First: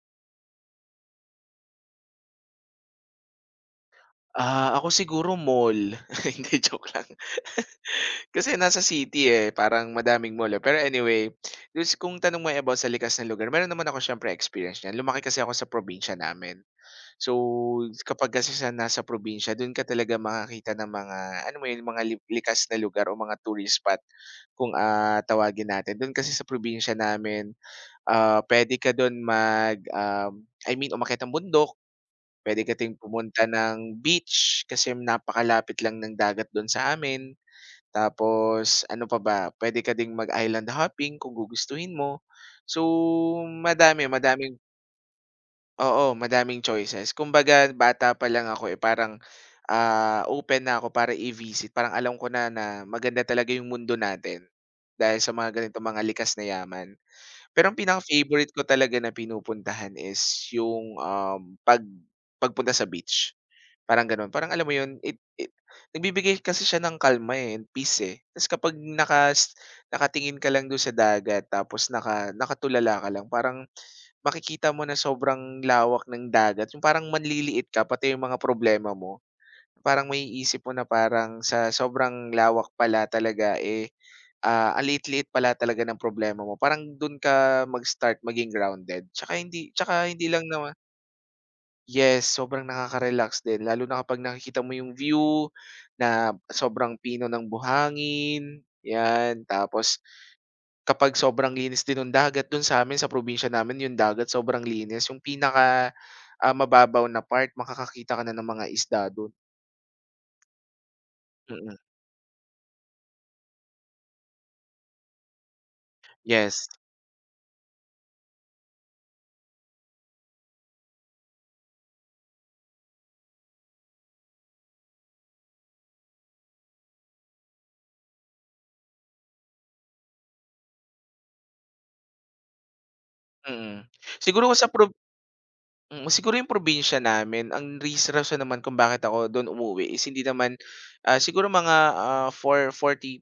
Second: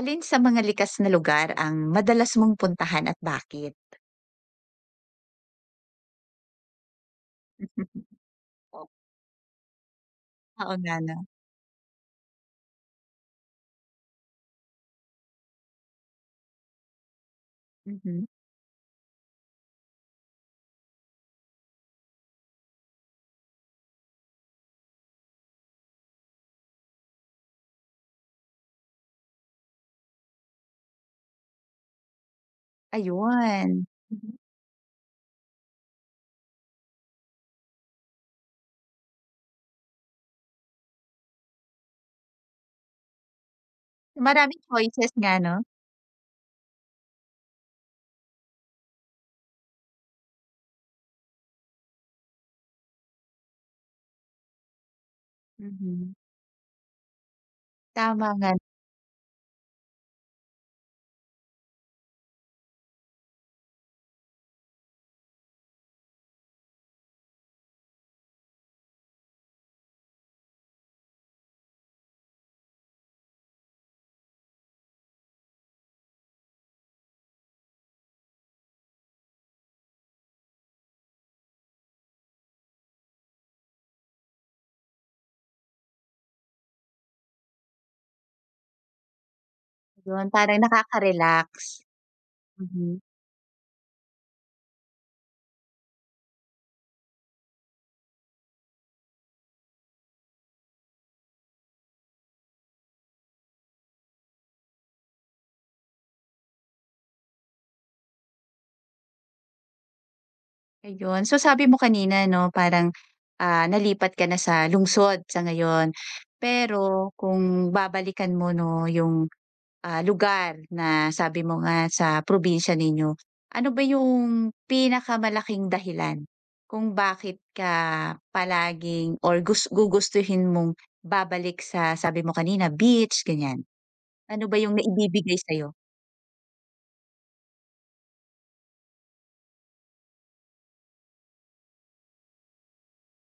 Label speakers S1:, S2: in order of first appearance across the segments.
S1: Alin sa mga likas na lugar ang madalas mong puntahan at bakit?
S2: Ako siguro mall. Hindi, joke lang. Kasi nasa
S1: O,
S2: city, eh, parang madaming mall, eh.
S1: oo
S2: Pero
S1: nga 'no.
S2: anyway, dun kung tanong mo, eh, about sa likas na lugar, meron naman ako siyempre experience niyan. Lumaki kasi ako sa probinsya namin. So,
S1: Mhm,
S2: kapag kasi sa nasa probinsya, dun ka talaga makakita ng mga, ano mo yun, mga likas na lugar o mga tourist spot kung, tawagin natin. Dun kasi sa probinsya namin, puwede ka dun I mean umakyat ng bundok. Puwede ka ding pumunta
S1: ayun.
S2: ng
S1: Mhm,
S2: beach kasi napakalapit lang ng dagat do'n sa amin. Tapos ano pa ba, puwede ka ding mag-island hopping kung gugustuhin mo. So, madaming
S1: maraming choices nga 'no?
S2: oo, madaming choices. Kumbaga bata pa lang ako, eh, parang, open na ako para i-visit. Parang alam ko na na maganda talaga yung mundo natin dahil sa mga ganitong mga
S1: Mhm,
S2: likas na yaman. Pero ang
S1: tama nga.
S2: pinaka-favorite ko talaga na pinupuntahan is yung, um, pag pagpunta sa beach. Parang gano'n. Parang alam mo 'yun, it nagbibigay kasi siya ng kalma, eh, and peace, eh. Ta's kapag nakatingin ka lang do'n sa dagat tapos nakatulala ka lang parang makikita mo na sobrang lawak ng dagat, yung parang manliliit ka pati yung mga problema mo. Parang may maiisip mo na parang sa sobrang lawak pala talaga, eh, ang liit-liit pala talaga ng problema mo. Parang do'n ka mag-start maging grounded. Tsaka
S1: Yun,
S2: hindi lang
S1: parang
S2: naman.
S1: nakaka-relax.
S2: Yes, sobrang
S1: Mhm.
S2: nakaka-relax din lalo na kapag nakikita mo yung view na sobrang pino ng buhangin, 'yan. Tapos kapag sobrang linis din nung dagat dun sa amin sa probinsya namin yung dagat sobrang linis, yung pinaka, mababaw na part makakakita ka na ng mga isda dun.
S1: Ayun. So,
S2: Mm,
S1: sabi
S2: mm.
S1: mo kanina 'no, parang, nalipat ka na sa lungsod sa ngayon.
S2: Yes,
S1: Pero kung babalikan mo 'no, yung, lugar na sabi mo nga sa probinsya ninyo, ano ba yung pinakamalaking dahilan kung bakit ka palaging or gugustuhin mong babalik sa sabi mo kanina beach,
S2: mm.
S1: ganyan?
S2: Mm.
S1: Ano
S2: Siguro
S1: ba
S2: kung sa
S1: yung
S2: prob
S1: naibibigay sa'yo?
S2: Mm, siguro yung probinsya namin ang rason naman kung bakit ako dun umuwi is hindi naman, ah, siguro mga, for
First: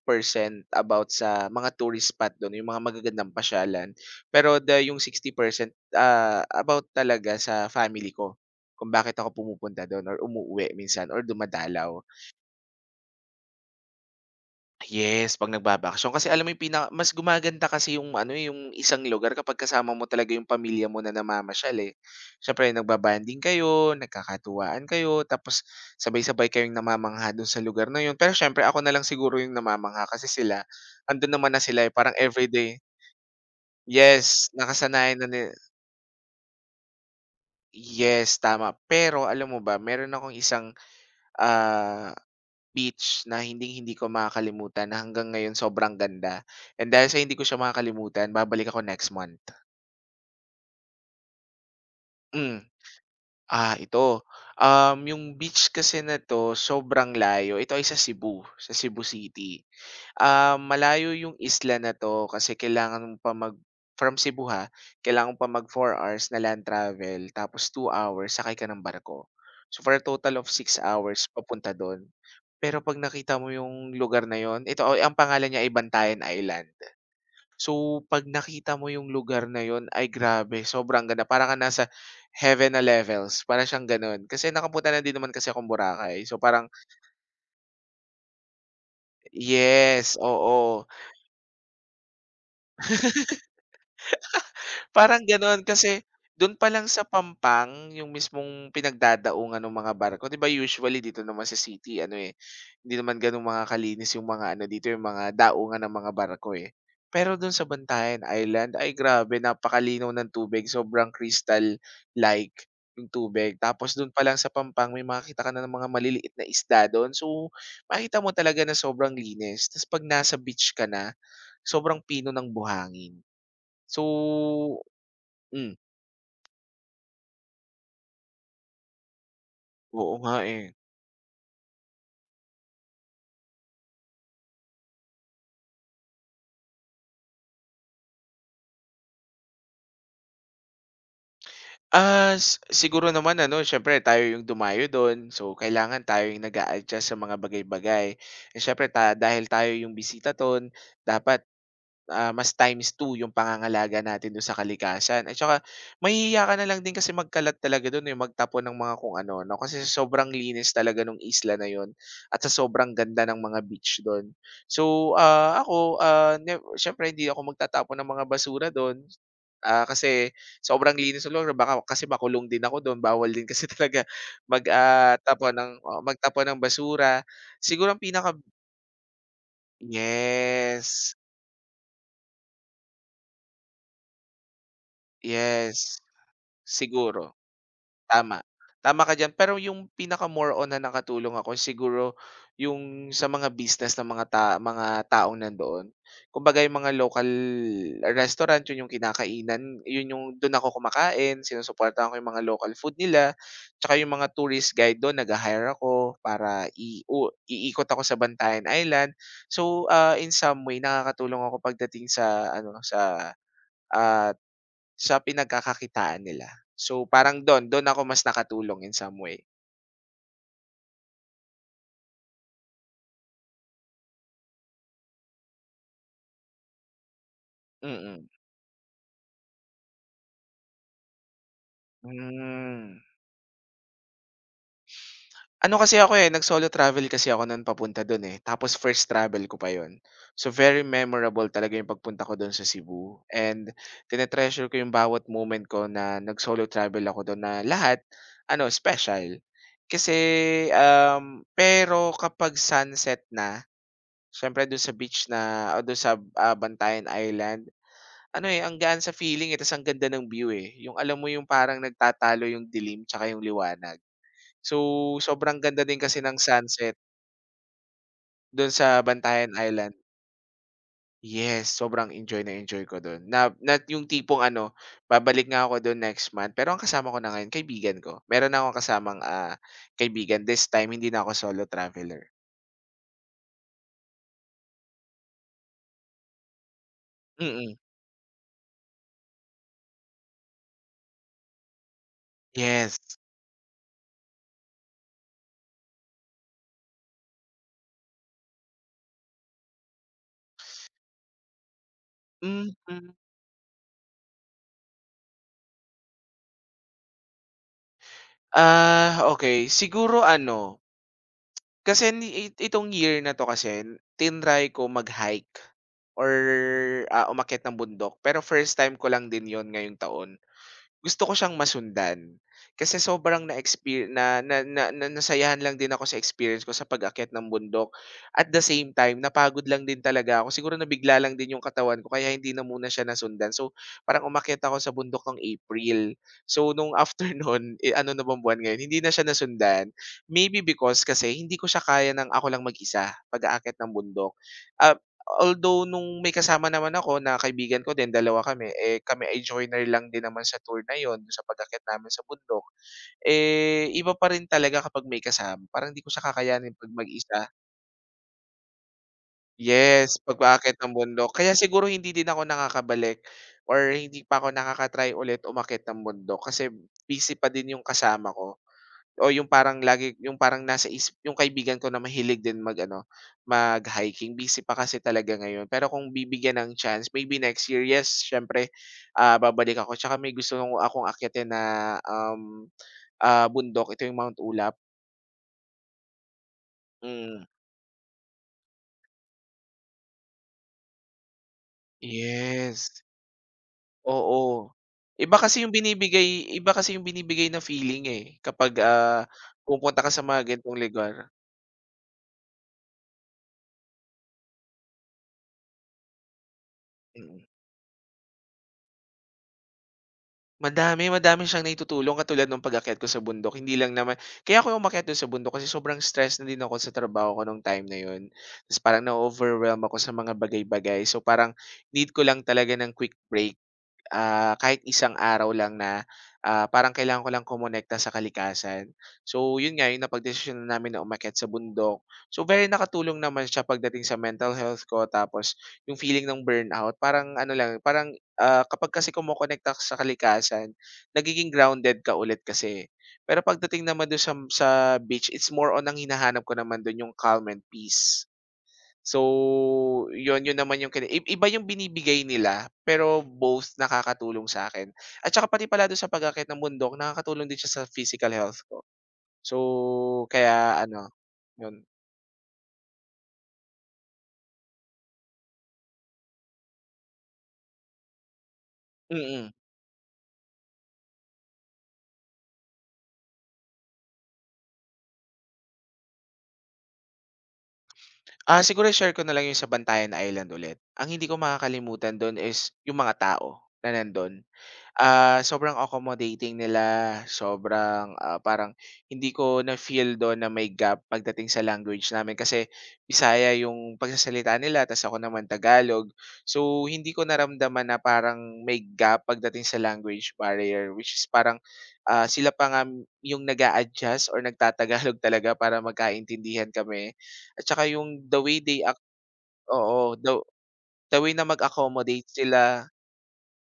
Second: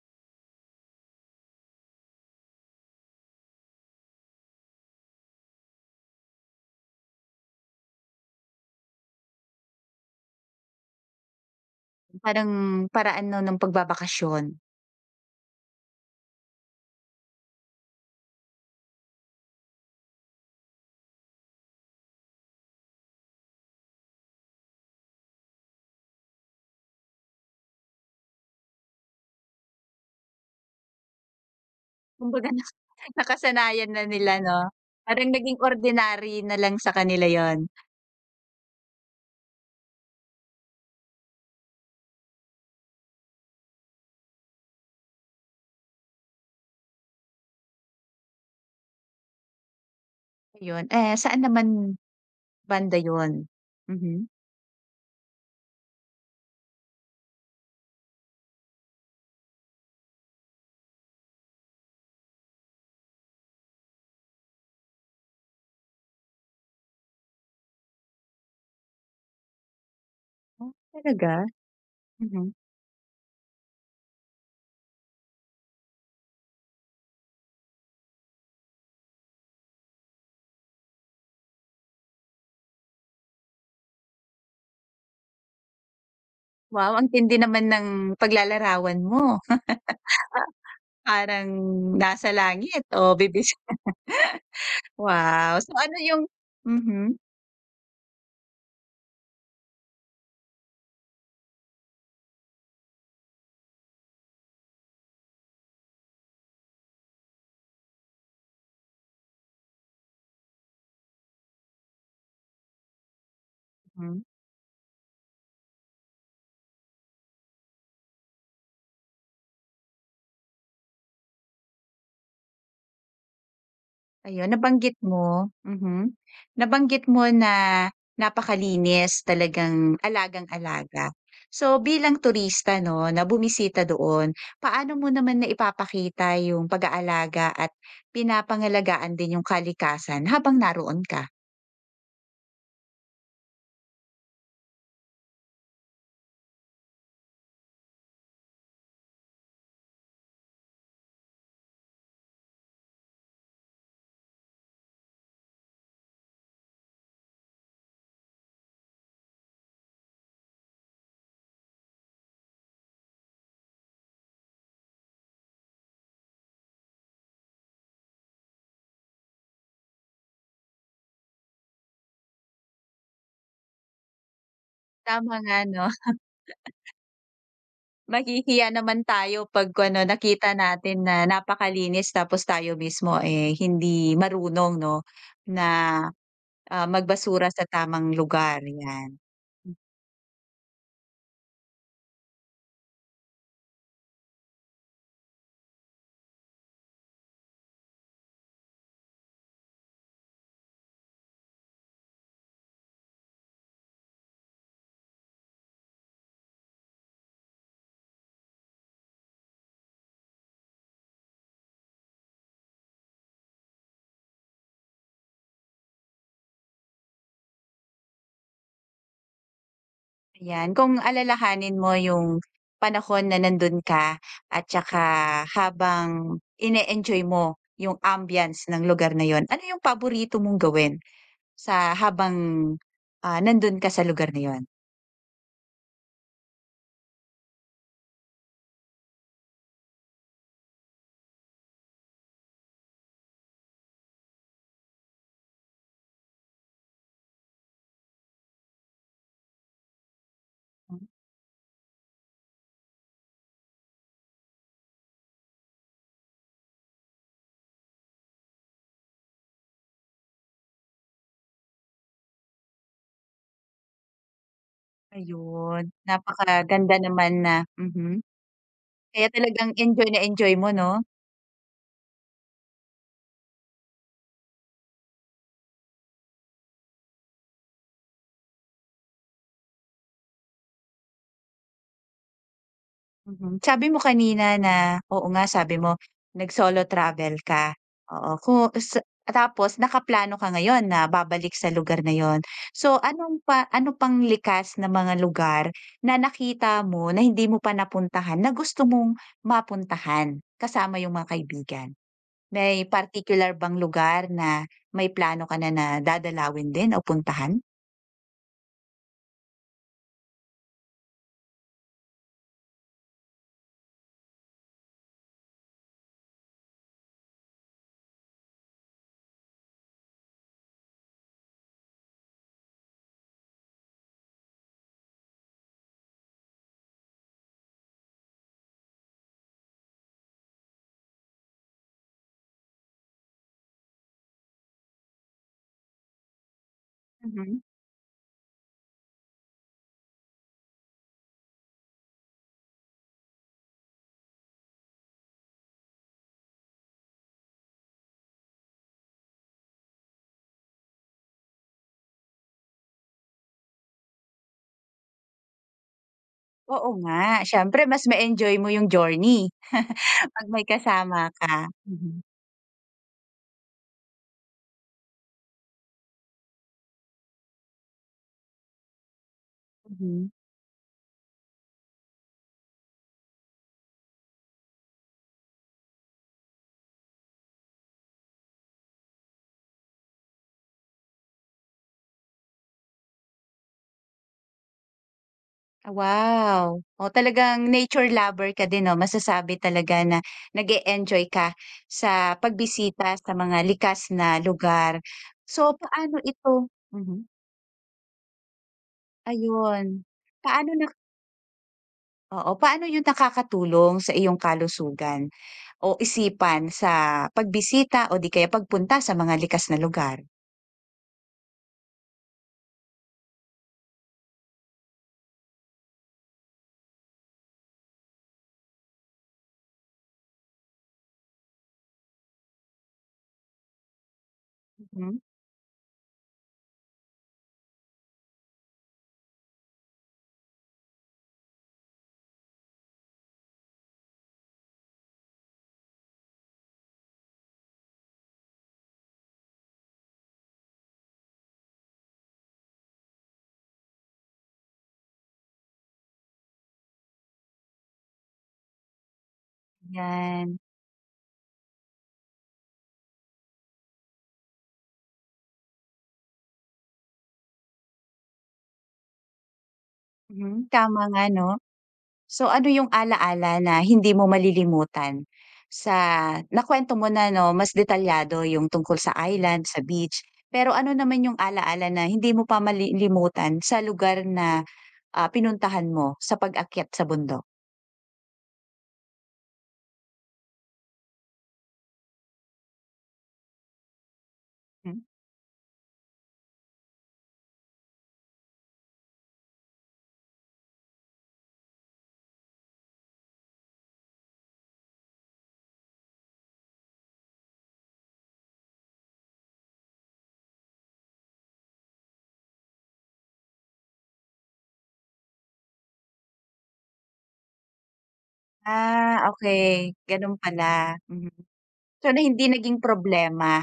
S2: percent about sa mga tourist spot dun, yung mga magagandang pasyalan. Pero the yung 60% about talaga sa family ko, kung bakit ako pumupunta dun or umuuwi minsan or dumadalaw.
S1: Parang paraan 'no ng pagbabakasyon.
S2: Yes, 'pag nagbabakasyon kasi alam mo yung pinaka mas gumaganda kasi yung ano, eh, yung isang lugar kapag kasama mo talaga yung pamilya mo na namamasyal, eh. Siyempre nagbabanding kayo, nagkakatuwaan kayo, tapos sabay-sabay kayong namamangha dun sa lugar na yun. Pero siyempre ako na lang siguro yung namamangha kasi sila andun naman na sila, eh, parang
S1: Kumbaga na
S2: everyday.
S1: nakasanayan na nila
S2: Yes,
S1: 'no,
S2: nakasanayan na
S1: parang
S2: ni
S1: naging ordinary na lang sa kanila yon.
S2: yes, tama. Pero alam mo ba meron akong isang, ah beach na hindi hindi ko makakalimutan na hanggang ngayon sobrang ganda. And dahil sa hindi ko siya makakalimutan, babalik ako next month.
S1: Ayun, eh, saan naman
S2: Hmm,
S1: banda yon?
S2: ah, ito,
S1: Mhm.
S2: yung beach kasi na 'to sobrang layo, ito ay sa Cebu City. Ah, malayo yung isla na 'to kasi kailangan mo pa mag from Cebu, ha, kailangan mo pa mag 4 hours na land travel tapos 2 hours sakay ka ng barko. So, for a total of
S1: Ah,
S2: 6 hours
S1: talaga?
S2: papunta dun.
S1: Mhm.
S2: Pero 'pag nakita mo yung lugar na yon, ito ay ang pangalan niya ay Bantayan Island. So, 'pag nakita mo yung lugar na yon ay grabe sobrang ganda, para kang nasa heaven na levels, para siyang ganun. Kasi nakapunta na din naman kasi akong Boracay, so parang
S1: Wow, ang tindi naman ng paglalarawan mo!
S2: yes, oo.
S1: Parang nasa langit o
S2: Parang
S1: wow.
S2: gano'n
S1: So ano
S2: kasi
S1: yung
S2: do'n pa lang sa
S1: mhm,
S2: Pampang, yung mismong pinagdadaungan ng mga barko, 'di ba, usually dito naman sa city ano, eh, hindi naman gano'n mga kalinis yung mga ano dito, yung mga daungan ng mga barko, eh. Pero do'n sa Bantayan Island, ay grabe napakalinaw ng tubig, sobrang crystal like yung tubig. Tapos do'n
S1: mhm.
S2: pa lang sa Pampang may makita ka na ng mga maliliit na isda do'n. So, makita mo talaga na sobrang linis. Tas 'pag nasa beach ka na, sobrang pino ng buhangin.
S1: Ayun,
S2: So Hmm,
S1: nabanggit mo na napakalinis, talagang
S2: oo nga, eh.
S1: alagang-alaga. So, bilang turista 'no, na bumisita doon, paano mo naman na ipapakita yung pag-aalaga at pinapangalagaan din yung kalikasan habang naroon ka?
S2: Ah, si siguro naman ano siyempre tayo yung dumayo dun, so kailangan tayo yung nag-a-adjust sa mga bagay-bagay. Eh, siyempre dahil tayo yung bisita dun, dapat, mas times two yung pangangalaga natin dun sa kalikasan at saka mahihiya ka na lang din kasi magkalat talaga dun, yung magtapon ng mga kung ano 'no, kasi sa sobrang linis talaga ng isla na yon, at sa sobrang ganda ng mga beach dun. So, ah, ako, ah, nev siyempre hindi ako magtatapon ng mga basura dun, kasi sobrang linis ng lugar, baka kasi makulong din ako don, bawal din kasi talaga
S1: Tama
S2: tapon
S1: nga
S2: ng
S1: 'no.
S2: oo, magtapon ng basura. Siguro ang pinaka
S1: Mahihiya naman tayo 'pag ano, nakita natin
S2: yes,
S1: na napakalinis tapos tayo mismo, eh, hindi marunong 'no, na,
S2: yes, siguro.
S1: magbasura sa tamang
S2: Tama,
S1: lugar,
S2: tama
S1: 'yan.
S2: ka diyan. Pero yung pinaka more on na nakatulong ako siguro yung sa mga business ng mga mga taong nandoon. Kumbaga yung mga local restaurant, yun yung kinakainan, yun yung dun ako kumakain, sinusuportahan ko yung mga local food nila, tsaka yung mga tourist guide dun nagha-hire ako para i u iikot ako sa Bantayan Island. So, ah, in some way nakakatulong ako pagdating sa ano, sa, ah sa pinagkakakitaan nila. So, parang dun ako mas nakatulong in some way.
S1: Ayan, kung alalahanin mo yung panahon na nandun ka at tsaka habang ine-enjoy mo yung
S2: Mm.
S1: ambience ng lugar na yon, ano yung paborito mong gawin sa habang,
S2: Hmm.
S1: ah, nandun ka sa lugar na yon?
S2: Ano kasi ako, eh, nag-solo travel kasi ako nun papunta dun, eh, tapos first travel ko pa yon. So, very memorable talaga yung pagpunta ko don sa Cebu and tine ko yung bawat moment ko na nag-solo travel ako don na lahat ano, special. Kasi,
S1: Hmm,
S2: pero kapag sunset na, siyempre dun sa beach na o dun sa, Bantayan Island ano, eh, ang gaan sa feeling, eh, tas ang ganda ng view, eh. Yung alam mo yung parang nagtatalo yung dilim tsaka yung liwanag. So, sobrang ganda
S1: ayun,
S2: din kasi ng sunset
S1: napakaganda naman na mhm,
S2: dun sa
S1: kaya
S2: Bantayan
S1: talagang
S2: Island.
S1: enjoy na enjoy mo 'no?
S2: Yes, sobrang enjoy na enjoy ko dun na na yung tipong ano, babalik nga ako dun next month, pero ang kasama ko na ngayon kaibigan ko. Meron na akong kasamang, kaibigan this time hindi na ako solo traveler.
S1: Mhm. Sabi mo kanina na oo, nga sabi mo nag-solo travel ka,
S2: Mm.
S1: oo. Kung sa tapos nakaplano ka ngayon na babalik sa lugar na yon,
S2: Yes.
S1: so anong pa ano pang likas na mga lugar na nakita mo na hindi mo pa napuntahan na gusto mong mapuntahan kasama yung mga kaibigan? May
S2: Mm.
S1: particular bang lugar na may plano ka na na dadalawin din o puntahan?
S2: Ah, okay siguro ano Kasi ni it itong year na 'to kasi tinray ko mag-hike or, umakyat ng bundok pero first time ko lang din yon ngayong taon. Gusto ko siyang masundan. Kasi sobrang na-exper na na na na nasayahan lang din ako sa experience ko sa pag-akyat ng bundok. At the same time, napagod lang din talaga ako. Siguro nabigla lang din yung katawan ko kaya hindi na muna siya nasundan. So, parang umakyat ako sa bundok ng April. So, nung
S1: Mhm.
S2: afternoon eh, ano na bang buwan ngayon, hindi na siya nasundan. Maybe because kasi hindi ko siya kaya ng ako lang mag-isa pag-aakyat ng bundok. Ah, Although nung may kasama naman ako na kaibigan ko din, dalawa kami, eh, kami ay joiner lang din naman sa tour na yon sa pag-akyat namin sa bundok. Eh, iba pa rin talaga kapag may kasama, parang hindi ko siya kakayanin
S1: Oo
S2: 'pag
S1: nga,
S2: mag-isa.
S1: siyempre mas ma-enjoy mo yung journey
S2: Yes, pag
S1: 'pag may
S2: paakyat ng
S1: kasama
S2: bundok. Kaya
S1: ka.
S2: siguro hindi
S1: Mhm,
S2: din ako nakakabalik or hindi pa ako ulit umakyat ng bundok kasi busy pa din yung kasama ko. O yung parang lagi
S1: mhm.
S2: yung parang nasa isip yung kaibigan ko na mahilig din mag-ano, mag-hiking, busy pa kasi talaga ngayon. Pero kung bibigyan ng chance, maybe next year, yes, siyempre, babalik ako. Tsaka may gusto nung akong akyatin na, um, bundok, ito yung Mount Ulap.
S1: Wow! Oh,
S2: Hmm,
S1: talagang nature lover ka din 'no, masasabi talaga na nag enjoy ka sa
S2: yes,
S1: pagbisita sa mga likas na
S2: oo.
S1: lugar. So, paano ito
S2: Iba kasi yung
S1: mhm,
S2: binibigay na feeling, eh, kapag,
S1: ayun.
S2: pumupunta ka sa mga
S1: Paano
S2: ganitong
S1: na
S2: lugar.
S1: oo, paano yun nakakatulong sa iyong kalusugan o isipan sa
S2: Mm.
S1: pagbisita o di kaya pagpunta sa mga likas na lugar?
S2: Madami siyang naitutulong katulad nung pag-akyat ko sa bundok. Hindi lang naman kaya ako umakyat dun sa bundok kasi sobrang stress na din ako sa trabaho ko nung time na yun. Tapos parang na-overwhelm ako sa mga bagay-bagay. So, parang need ko lang talaga ng quick break, kahit isang
S1: Mhm,
S2: araw lang na, parang kailangan ko lang kumonekta sa kalikasan. So, yun nga yung napagdesisyonan namin na umakyat sa bundok. So, very nakatulong naman siya pagdating sa mental health ko, tapos yung feeling ng burnout parang ano lang, parang, kapag kasi kumokonekta ka sa kalikasan, nagiging grounded ka ulit kasi. Pero pagdating naman dun sa beach, it's more on ang hinahanap ko naman dun yung calm and peace. So, yun yun
S1: 'yan.
S2: naman yung kini i iba yung binibigay nila, pero both nakakatulong sa akin. At saka pati pala dun sa pag-aakyat ng bundok nakakatulong din siya sa physical health ko. So,
S1: Mhm,
S2: kaya
S1: tama
S2: ano,
S1: nga 'no.
S2: yun.
S1: So ano yung ala-ala na hindi mo malilimutan sa nakwento mo na 'no, mas detalyado yung tungkol sa
S2: Mm.
S1: island, sa beach. Pero ano naman yung ala-ala na hindi mo pa malilimutan sa lugar na, pinuntahan mo sa pag-akyat sa bundok?
S2: Siguro share ko na lang yung sa Bantayan Island ulit. Ang hindi ko makakalimutan dun is yung mga tao na nandun.
S1: Hmm.
S2: Ah, sobrang accommodating nila, sobrang, parang hindi ko na-feel dun na may gap pagdating sa language namin kasi Bisaya yung pagsasalita nila ta's ako naman Tagalog. So, hindi ko naramdaman na parang may gap pagdating sa language barrier which is parang, sila pa nga yung nag-a-adjust or nagtatagalog talaga para magkaintindihan kami at saka yung the way they ac
S1: Ah, okay,
S2: oo,
S1: gano'n
S2: the
S1: pala,
S2: way
S1: mhm.
S2: na
S1: So na
S2: mag-accommodate sila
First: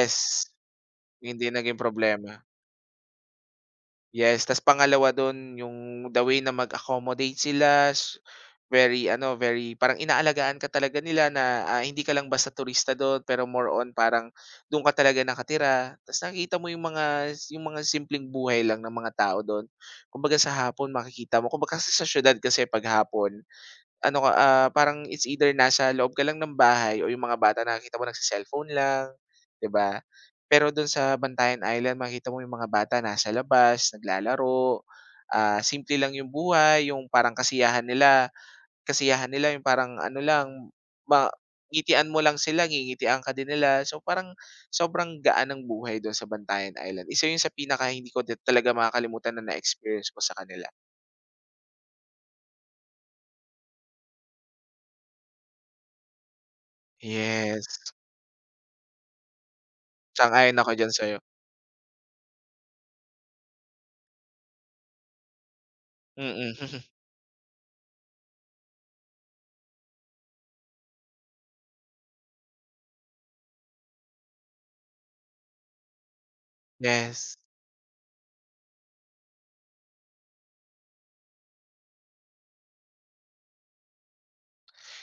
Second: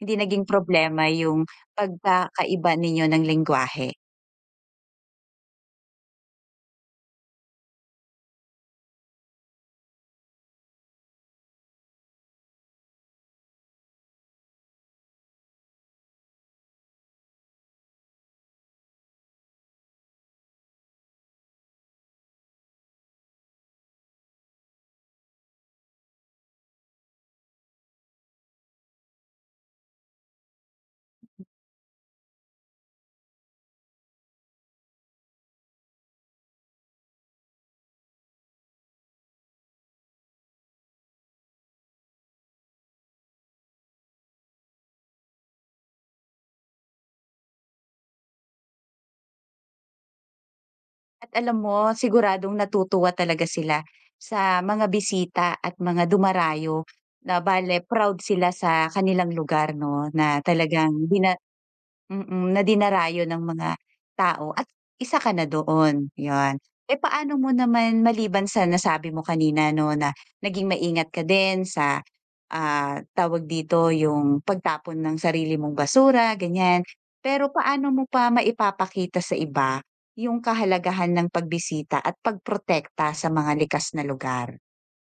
S1: hindi naging problema
S2: hindi
S1: yung
S2: naging problema.
S1: pagkakaiba ninyo ng lengguwahe?
S2: Yes, tas pangalawa dun yung the way na mag-accommodate sila, very ano, very parang inaalagaan ka talaga nila na, hindi ka lang basta turista dun pero more on parang dun ka talaga nakatira. Tas nakikita mo yung mga simpleng buhay lang ng mga tao dun. Kumbaga sa hapon makikita mo kumbaga kasi sa siyudad kasi 'pag hapon ano ka, parang it's either nasa loob ka lang ng bahay o yung mga bata nakikita mo nagse-cellphone lang, 'di ba? Pero dun sa Bantayan Island makikita mo yung mga bata nasa labas, naglalaro, simple lang yung buhay, yung parang kasiyahan nila yung parang ano lang, ma ngitian mo lang sila, ngingitian ka din nila. So, parang sobrang gaan ng buhay dun sa Bantayan Island. Isa yun sa pinaka hindi ko din talaga makakalimutan na na-experience ko sa kanila.
S1: At alam mo siguradong natutuwa talaga sila sa mga bisita at mga dumarayo, na
S2: Yes,
S1: bale proud sila sa kanilang lugar 'no, na
S2: sang-ayon ako diyan
S1: talagang
S2: sa'yo.
S1: bina— mm, na dinarayo ng mga tao at isa ka na doon, 'yon.
S2: Mm.
S1: Eh, paano mo naman maliban sa nasabi mo kanina 'no, na naging maingat ka din sa, tawag dito, yung pagtapon ng sarili mong basura, ganyan.
S2: Yes.
S1: Pero paano mo pa maipapakita sa iba yung kahalagahan ng pagbisita at pagprotekta sa mga likas na lugar?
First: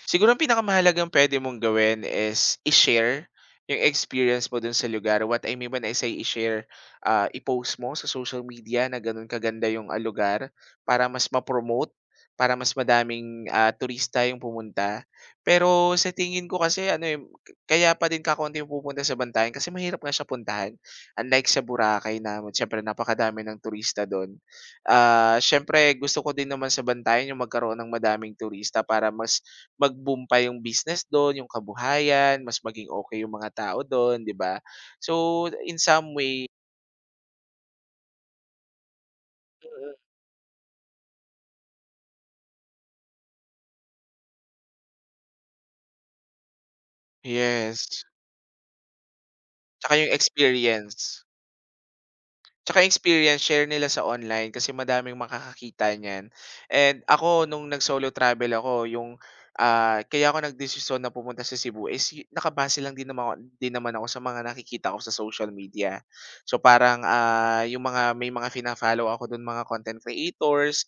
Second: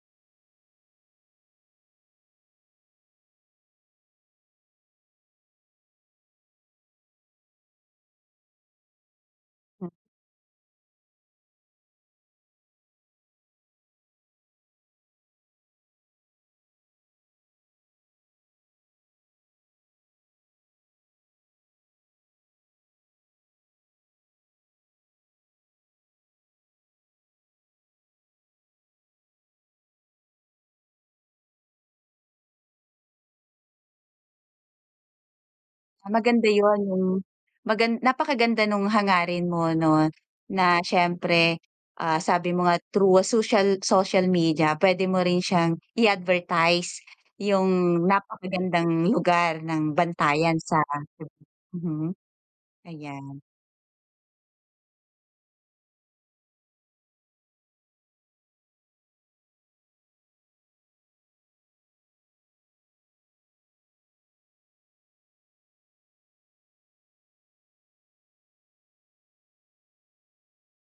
S2: Siguro ang pinakamahalagang pwede mong gawin is i-share yung experience mo dun sa lugar. What I mean when I say i-share, i-post mo sa social media na ganun kaganda yung, lugar para mas ma-promote, para mas madaming, turista yung pumunta. Pero sa tingin ko kasi ano, eh, kaya pa din kakaunti yung pumupunta sa Bantayan kasi mahirap nga siya puntahan. Unlike sa Boracay na siyempre napakadami ng turista dun. Ah, siyempre gusto ko din naman sa Bantayan yung magkaroon ng madaming turista para mas mag-boom pa yung business dun, yung kabuhayan, mas maging okay yung mga tao dun, 'di ba? So, in some way.
S1: Maganda yun, yung napakaganda nung hangarin mo
S2: Mm.
S1: 'no, na siyempre, sabi mo nga through a social social media pwede mo rin siyang i-advertise yung
S2: Yes,
S1: napakagandang lugar ng
S2: tsaka yung
S1: Bantayan sa
S2: experience.
S1: mhm,
S2: Tsaka experience
S1: ayan,
S2: share nila sa online kasi madaming makakakita niyan. And ako nung nag-solo travel ako yung, kaya ako nagdesisyon na pumunta sa Cebu is yu nakabase lang din naman ako sa mga nakikita ko sa social media. So parang, yung mga may mga fina-follow ako dun mga content creators,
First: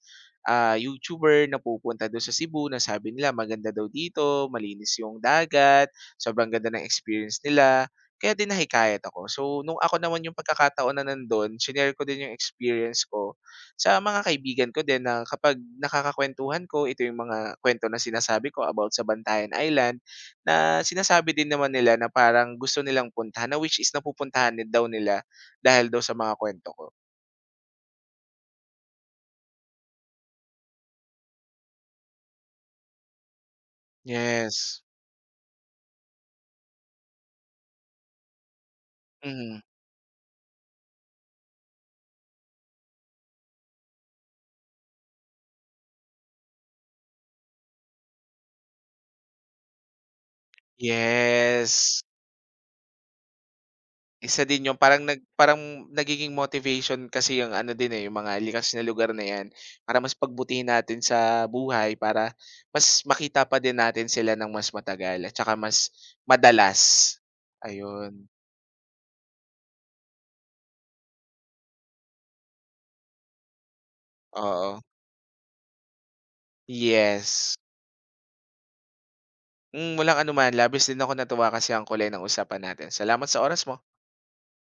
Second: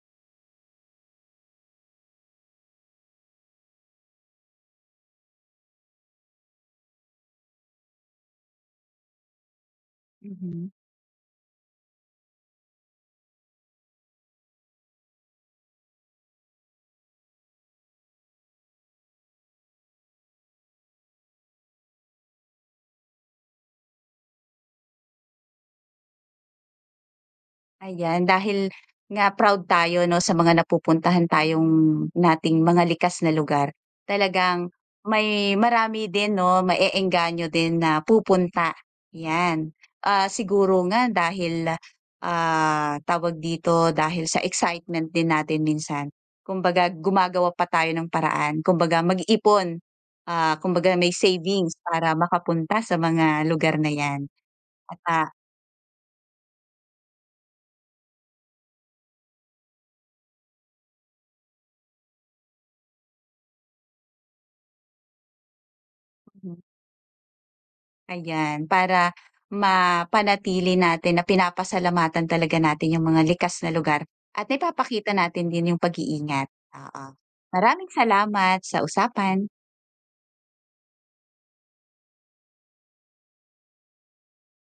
S2: YouTuber na pupunta doon sa Cebu na sabi nila maganda daw dito, malinis yung dagat, sobrang ganda ng experience nila. Kaya din nahikayat ako. So, nung ako naman yung
S1: mhm.
S2: pagkakataon na nandun, shinare ko din yung experience ko sa mga kaibigan ko din na kapag nakakakwentuhan ko, ito yung mga kwento na sinasabi ko about sa Bantayan Island, na sinasabi din naman nila na parang gusto nilang puntahan, na which is napupuntahan din daw nila dahil daw sa mga kwento ko.
S1: Ayan, dahil nga proud tayo 'no, sa mga napupuntahan tayong nating mga likas na lugar. Talagang
S2: Yes.
S1: may marami din 'no, maeengganyo din na pupunta,
S2: Mhm.
S1: 'yan. Ah, siguro nga dahil, tawag dito, dahil sa excitement din natin minsan. Kumbaga gumagawa pa tayo ng paraan, kumbaga mag-ipon, kumbaga may savings
S2: Yes.
S1: para makapunta sa mga lugar na 'yan
S2: Isa din 'yun
S1: at,
S2: parang
S1: ah—
S2: parang nagiging motivation kasi yung ano din, eh, yung mga likas na lugar na 'yan para mas pagbutihin natin sa buhay para mas makita pa din natin sila ng mas matagal at saka mas madalas. Ayun,
S1: ayan, para mapanatili natin na pinapasalamatan talaga natin yung mga likas na lugar at
S2: oo.
S1: naipapakita natin din yung pag-iingat, oo.
S2: Yes.
S1: Maraming salamat sa usapan.
S2: Hmm, walang anuman, labis din ako natuwa kasi ang kulay ng usapan natin. Salamat sa oras mo.